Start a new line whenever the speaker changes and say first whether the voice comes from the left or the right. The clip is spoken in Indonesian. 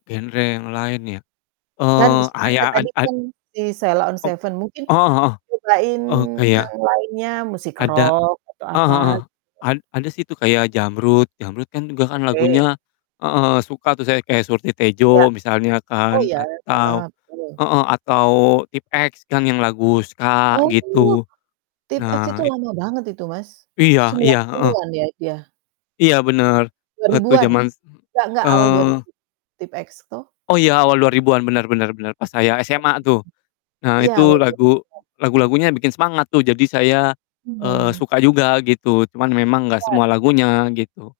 left: Genre yang lain ya?
right: Kan,
left: Eee,
right: sukanya
left: ayak ad
right: tadi
left: ad
right: kan si Sheila on
left: Ep
right: 7 mungkin,
left: heeh heeh.
right: nyobain
left: Oh,
right: yang
left: kayak
right: lainnya musik
left: ada
right: rock atau
left: heeh
right: apa
left: heeh,
right: gitu?
left: ad ada sih tuh kayak Jamrud, Jamrud kan juga kan
right: Oke.
left: lagunya heeh heeh, suka tuh saya, kayak seperti
right: Iya.
left: "Surti-Tejo," misalnya
right: Oh,
left: kan,
right: iya, heeh,
left: atau
right: betul.
left: heeh, atau Tipe-X kan, yang lagu SKA,
right: Oh,
left: gitu.
right: Tipe-X
left: Nah,
right: itu
left: it
right: lama banget itu Mas,
left: Iya iya,
right: sembilan
left: heeh.
right: puluhan ya, itu ya?
left: Iya, benar,
right: dua
left: waktu
right: ribuan
left: jaman s m
right: nggak nggak, awal dua
left: eee
right: ribu, Tipe-X toh?
left: Oh iya, awal 2000-an benar benar benar, pas saya SMA tuh.
right: [unintelligible]
left: Nah,
right: Iya,
left: itu
right: awal dua
left: lagu
right: ribuan
left: lagu-lagunya bikin semangat tuh, jadi saya, eee,
right: Mhm.
left: suka juga gitu, cuman memang nggak semua
right: [unintelligible]
left: lagunya, gitu.